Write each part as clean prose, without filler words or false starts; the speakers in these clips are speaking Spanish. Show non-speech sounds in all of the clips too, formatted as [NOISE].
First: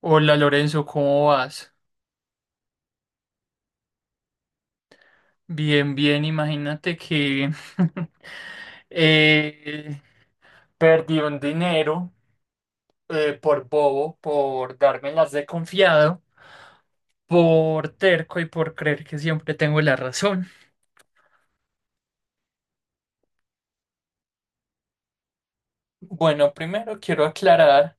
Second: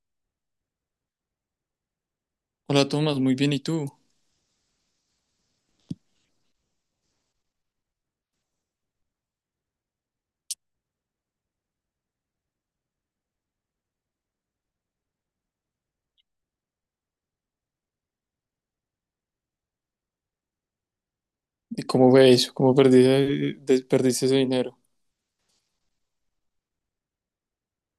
Hola Lorenzo, ¿cómo vas? Hola Tomás, muy bien, ¿y tú? Bien, bien, imagínate que [LAUGHS] eh, perdí un dinero por bobo, por darme las de confiado, por terco y por creer que siempre tengo la razón. ¿Y cómo fue eso? ¿Cómo perdiste, perdiste ese dinero? Bueno, primero quiero aclarar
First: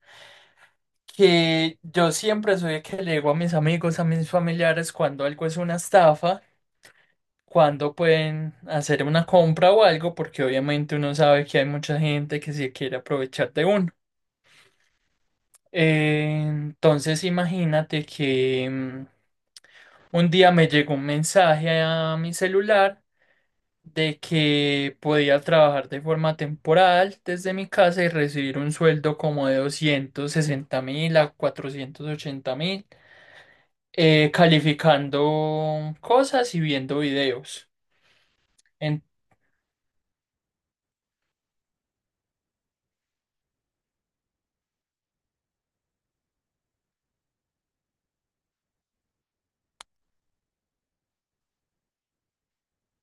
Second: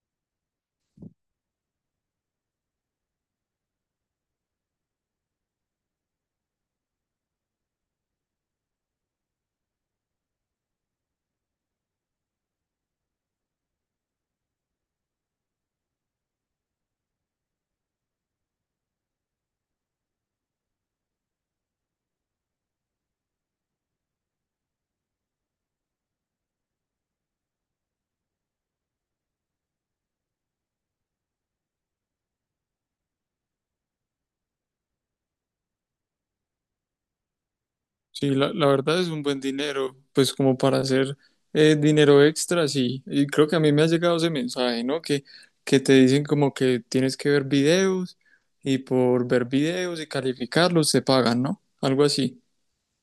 que yo siempre soy el que le digo a mis amigos, a mis familiares cuando algo es una estafa. Cuándo pueden hacer una compra o algo, porque obviamente uno sabe que hay mucha gente que se quiere aprovechar de uno. Entonces imagínate que un día me llegó un mensaje a mi celular de que podía trabajar de forma temporal desde mi casa y recibir un sueldo como de 260.000 a 480.000, calificando cosas y viendo videos. Sí, la verdad es un buen dinero, pues como para hacer dinero extra, sí. Y creo que a mí me ha llegado ese mensaje, ¿no? Que te dicen como que tienes que ver videos y por ver videos y calificarlos te pagan, ¿no? Algo así.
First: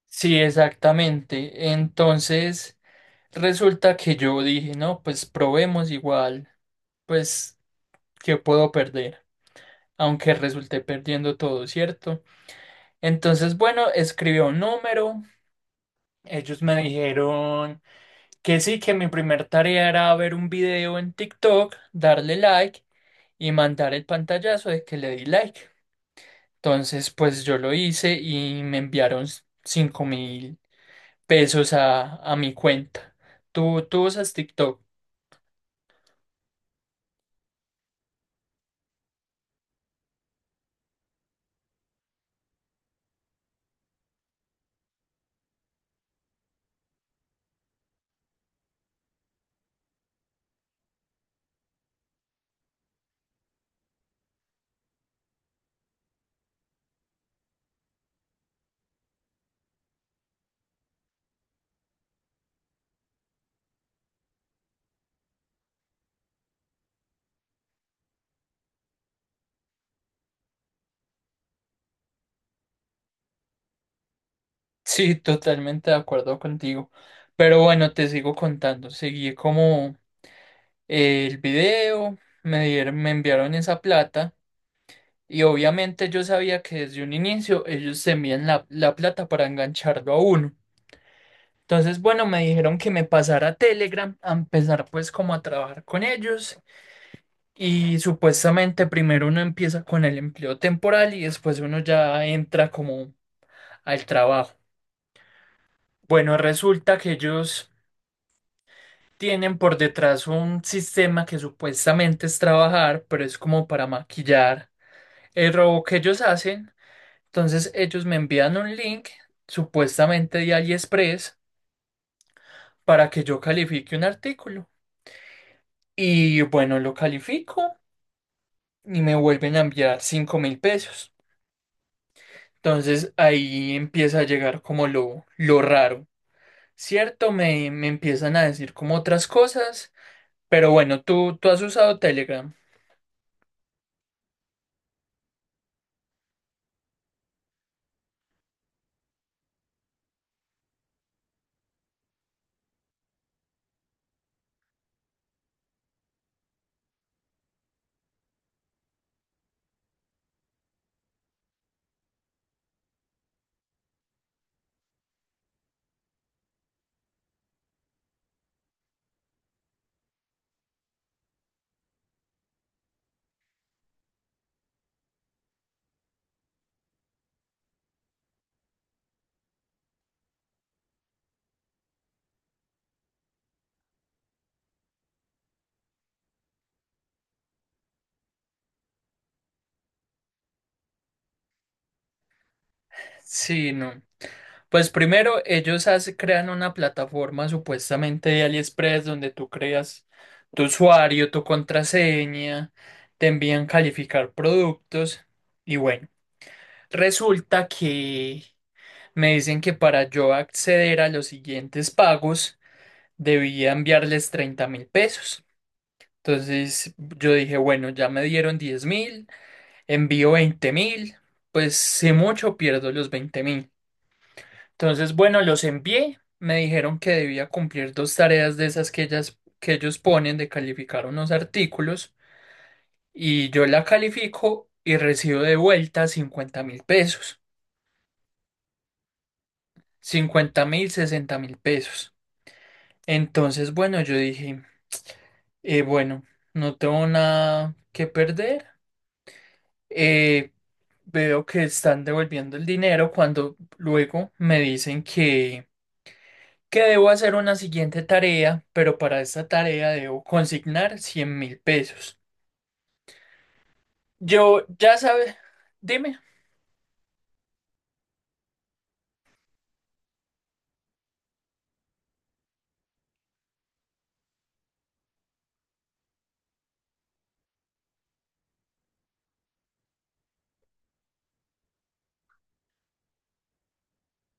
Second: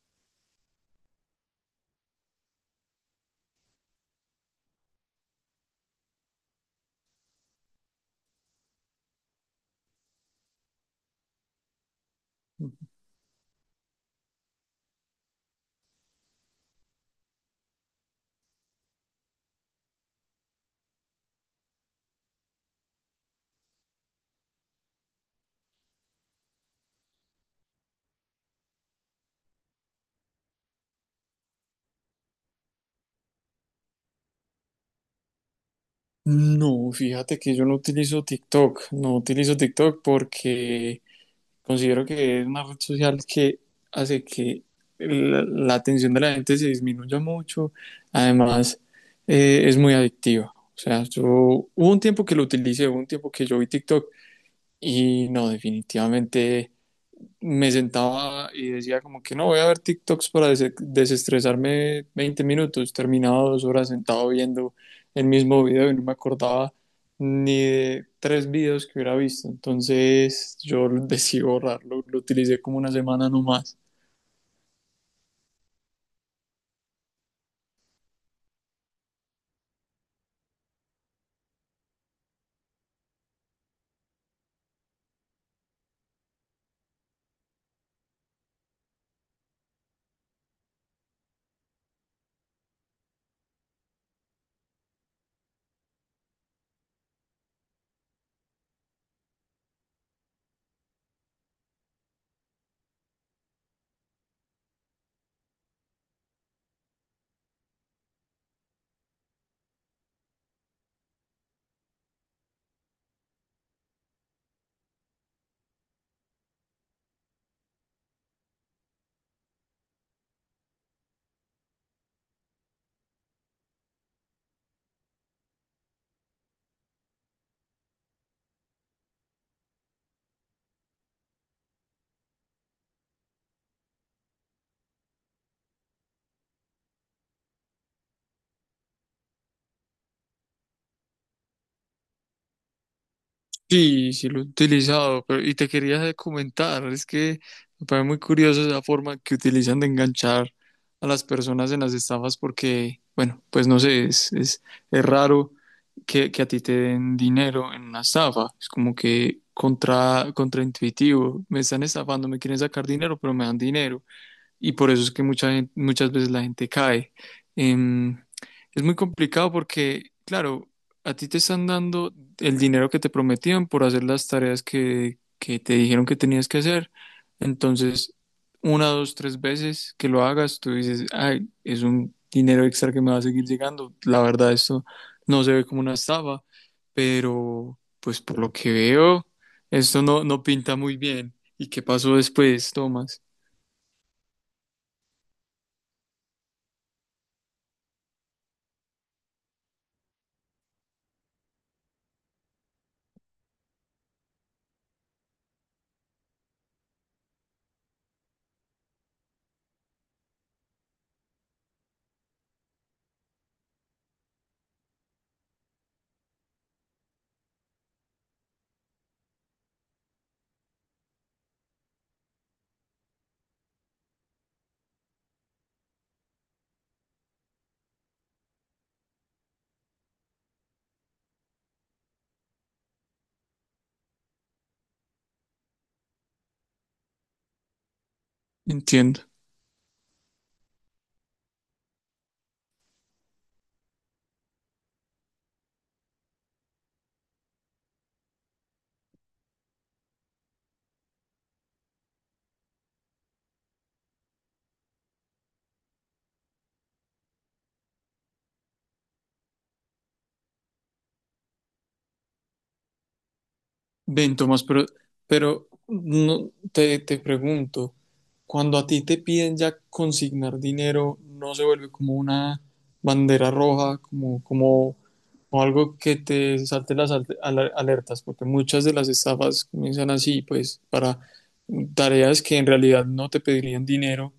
Sí, exactamente. Entonces, resulta que yo dije, no, pues probemos igual, pues, ¿qué puedo perder? Aunque resulté perdiendo todo, ¿cierto? Entonces, bueno, escribí un número. Ellos me dijeron que sí, que mi primer tarea era ver un video en TikTok, darle like y mandar el pantallazo de que le di like. Entonces, pues yo lo hice y me enviaron 5.000. Pesos a mi cuenta. ¿¿Tú usas TikTok? No, fíjate que yo no utilizo TikTok, no utilizo TikTok porque considero que es una red social que hace que la atención de la gente se disminuya mucho. Además, es muy adictiva. O sea, yo hubo un tiempo que lo utilicé, hubo un tiempo que yo vi TikTok y no, definitivamente me sentaba y decía como que no, voy a ver TikToks para desestresarme 20 minutos, terminaba 2 horas sentado viendo el mismo video y no me acordaba ni de tres videos que hubiera visto, entonces yo decidí borrarlo, lo utilicé como una semana nomás. Sí, [LAUGHS] totalmente de acuerdo contigo. Pero bueno, te sigo contando. Seguí como el video, me dieron, me enviaron esa plata y obviamente yo sabía que desde un inicio ellos se envían la plata para engancharlo a uno. Entonces, bueno, me dijeron que me pasara a Telegram a empezar pues como a trabajar con ellos. Y supuestamente primero uno empieza con el empleo temporal y después uno ya entra como al trabajo. Bueno, resulta que ellos tienen por detrás un sistema que supuestamente es trabajar, pero es como para maquillar el robo que ellos hacen. Entonces ellos me envían un link supuestamente de AliExpress para que yo califique un artículo. Y bueno, lo califico y me vuelven a enviar 5.000 pesos. Entonces ahí empieza a llegar como lo raro, ¿cierto? Me empiezan a decir como otras cosas, pero bueno, ¿¿tú has usado Telegram? Sí, sí lo he utilizado, pero y te quería comentar, es que me parece muy curioso esa forma que utilizan de enganchar a las personas en las estafas porque, bueno, pues no sé, es raro que a ti te den dinero en una estafa, es como que contraintuitivo, me están estafando, me quieren sacar dinero, pero me dan dinero y por eso es que muchas veces la gente cae. Em, es muy complicado porque, claro, a ti te están dando el dinero que te prometían por hacer las tareas que te dijeron que tenías que hacer. Entonces, una, dos, tres veces que lo hagas, tú dices, ay, es un dinero extra que me va a seguir llegando. La verdad, esto no se ve como una estafa, pero pues por lo que veo, esto no, no pinta muy bien. ¿Y qué pasó después, Tomás? Sí, no. Pues primero ellos crean una plataforma supuestamente de AliExpress donde tú creas tu usuario, tu contraseña, te envían calificar productos y bueno, resulta que me dicen que para yo acceder a los siguientes pagos, debía enviarles 30.000 pesos. Entonces yo dije, bueno, ya me dieron 10.000, envío 20.000, pues si mucho pierdo los 20.000. Entonces, bueno, los envié, me dijeron que debía cumplir dos tareas de esas que ellos ponen de calificar unos artículos y yo la califico y recibo de vuelta 50.000 pesos, Entiendo. 50.000, 60.000 pesos. Entonces, bueno, yo dije, bueno, no tengo nada que perder. eh, Veo que están devolviendo el dinero cuando luego me dicen que debo hacer una siguiente tarea, pero para esta tarea debo consignar 100.000 pesos. Ven, Tomás, Yo ya sabes, pero dime. no, te pregunto, cuando a ti te piden ya consignar dinero, ¿no se vuelve como una bandera roja, como algo que te salte las alertas? Porque muchas de las estafas comienzan así, pues, para tareas que en realidad no te pedirían dinero,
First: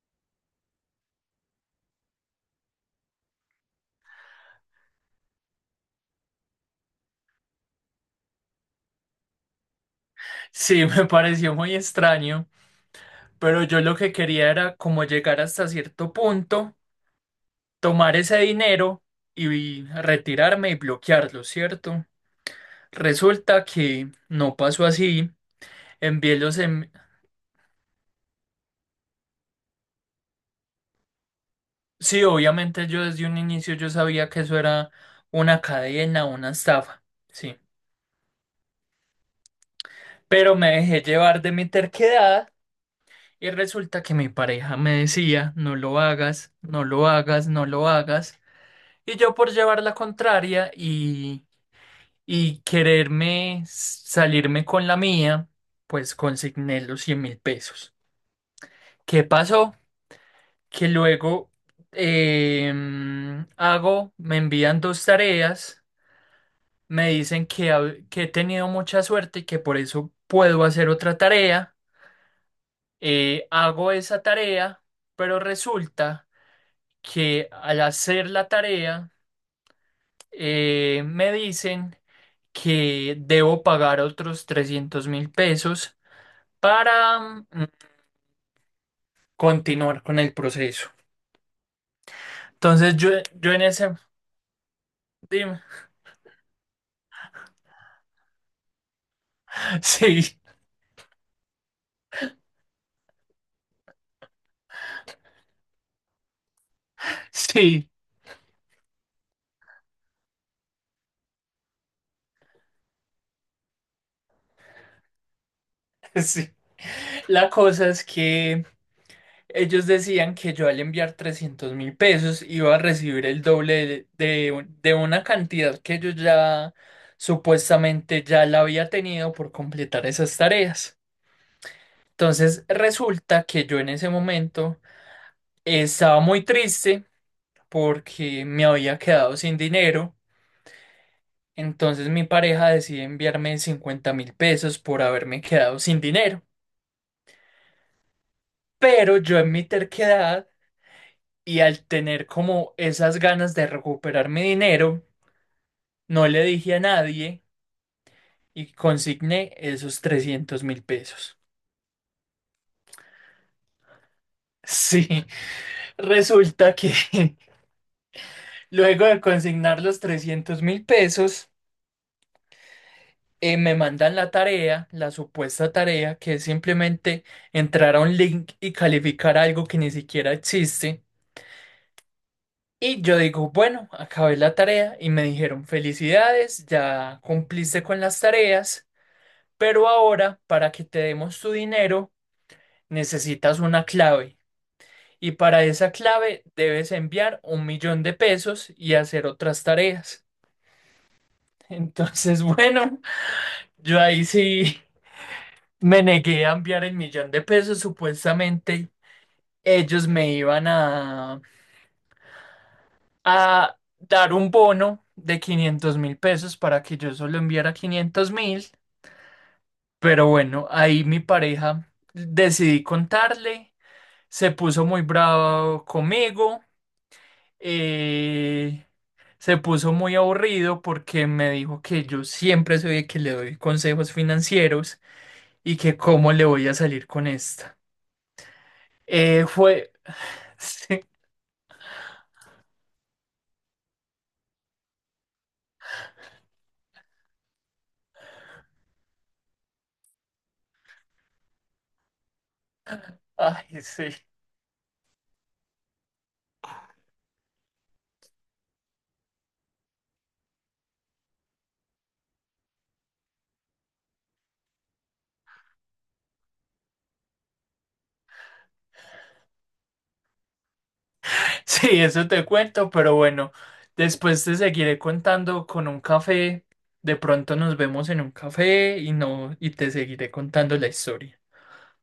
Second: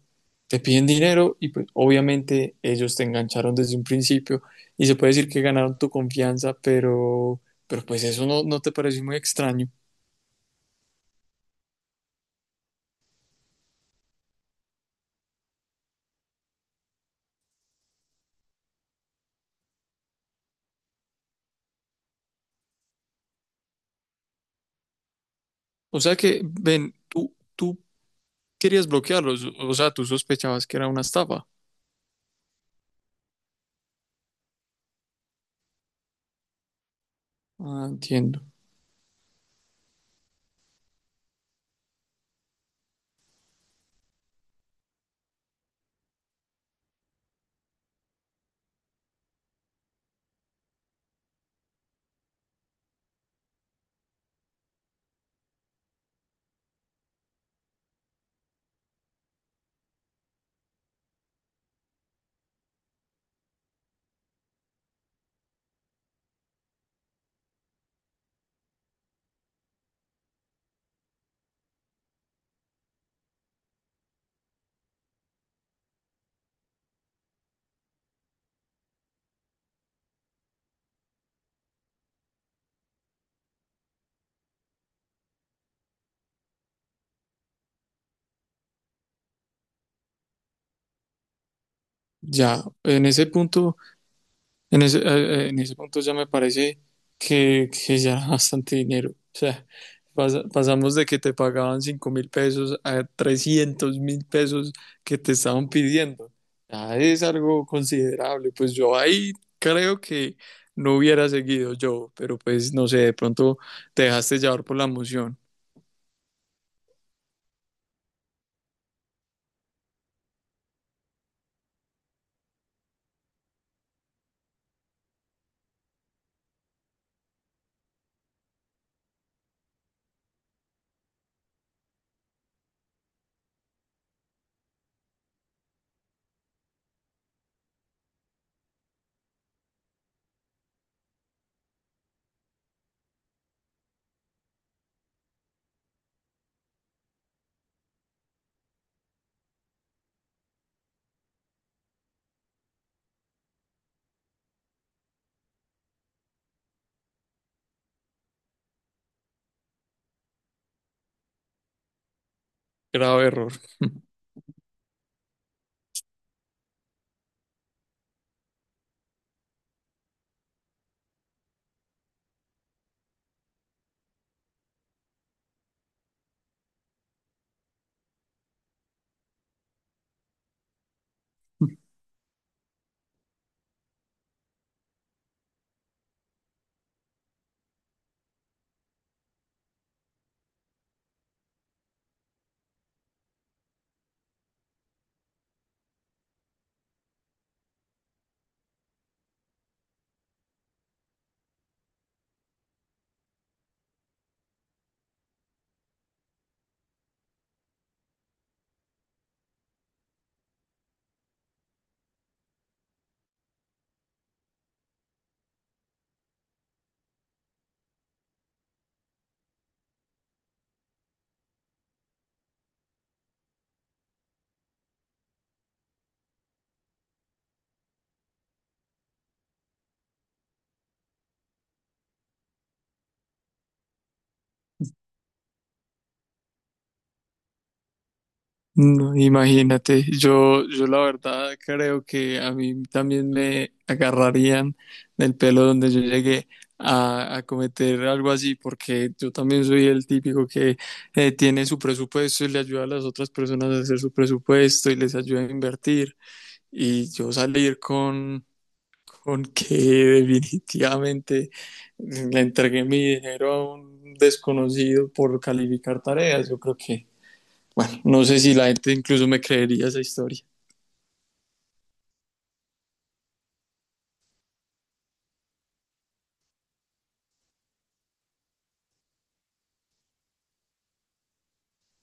te piden dinero y pues obviamente ellos te engancharon desde un principio y se puede decir que ganaron tu confianza, pero, pero pues eso no te pareció muy extraño. Sí, [LAUGHS] me pareció muy extraño, pero yo lo que quería era como llegar hasta cierto punto, tomar ese dinero y retirarme y bloquearlo, ¿cierto? Resulta que no pasó así. O sea Envié que, los, em- ven, tú querías bloquearlos, o sea, tú sospechabas que era una estafa. Sí, obviamente yo desde un inicio yo sabía que eso era una cadena, una estafa, sí. Ah, entiendo. Pero me dejé llevar de mi terquedad y resulta que mi pareja me decía, no lo hagas, no lo hagas, no lo hagas. Y yo por llevar la contraria y quererme salirme con la mía, pues consigné los 100.000 pesos. ¿Qué pasó? Que luego hago, me envían dos tareas. Me dicen que, que he tenido mucha suerte y que por eso puedo hacer otra tarea. Hago esa tarea, pero resulta que al hacer la tarea me dicen que debo pagar otros 300.000 pesos para continuar con el proceso. Ya, Entonces en yo, ese yo en punto, ese... en Dime. ese punto ya me parece que ya era bastante dinero. O sea, [LAUGHS] Sí, pasamos de que te pagaban 5.000 pesos a 300.000 pesos que te estaban pidiendo. Ya es algo sí. considerable. Pues yo ahí creo que no hubiera seguido yo, pero pues no sé, de pronto te dejaste llevar por la emoción. [LAUGHS] Sí. La cosa es que ellos decían que yo al enviar 300.000 pesos iba a recibir el doble de de una cantidad que yo ya supuestamente ya la había tenido por completar esas tareas. Entonces resulta que yo en ese momento estaba muy triste porque me había quedado sin dinero. Entonces mi pareja decide enviarme 50.000 pesos por haberme quedado sin dinero. Pero yo en mi terquedad y al tener como esas ganas de recuperar mi dinero, no le dije a nadie y consigné esos 300.000 pesos. Grave error. [LAUGHS] Sí, [LAUGHS] resulta que [LAUGHS] luego de consignar los 300.000 pesos, me mandan la tarea, la supuesta tarea, que es simplemente entrar a un link y calificar algo que ni siquiera existe. Y yo digo, bueno, acabé la tarea y me dijeron, felicidades, ya cumpliste con las tareas. Pero ahora, para que te demos tu dinero, necesitas una clave. Y para esa clave debes enviar un millón de pesos y hacer otras tareas. [LAUGHS] Entonces, bueno, yo ahí sí me negué a enviar el millón de pesos. Supuestamente ellos me iban a dar un bono de 500.000 pesos para que yo solo enviara 500.000. Pero bueno, ahí mi pareja decidí contarle. Se puso muy bravo conmigo, eh, se puso muy aburrido porque me dijo que yo siempre soy el que le doy consejos financieros y que cómo le voy a salir con esta. No, Fue... imagínate, [SIGHS] yo la Sí, verdad creo que a mí también me agarrarían del pelo donde yo llegué a cometer algo así, porque yo también soy el típico que tiene su presupuesto y le ayuda a las otras personas a ay, hacer sí. su presupuesto y les ayuda a invertir. Y yo salir con que [LAUGHS] definitivamente le entregué mi dinero a un desconocido por calificar tareas, yo creo que... Bueno, no sé si la gente incluso me creería esa historia. [LAUGHS] Sí, eso te cuento, pero bueno, después te seguiré contando con un café. De pronto nos vemos en un café y no, y te seguiré contando la historia.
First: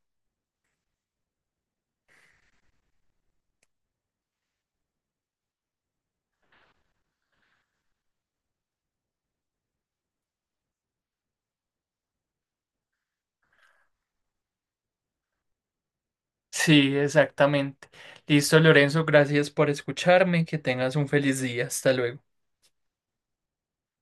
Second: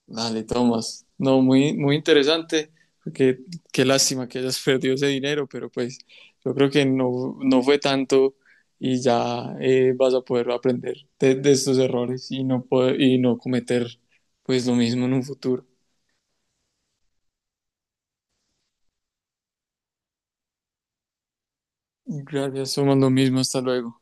Dale, Tomás. No, muy, muy interesante, porque qué lástima que hayas [LAUGHS] perdido ese dinero, pero pues yo creo que no fue tanto y ya vas a poder aprender de estos errores y no, cometer pues lo mismo en un futuro. Sí, exactamente. Listo, Lorenzo, gracias por escucharme. Que tengas un feliz día. Hasta luego. Gracias, somos lo mismo, hasta luego.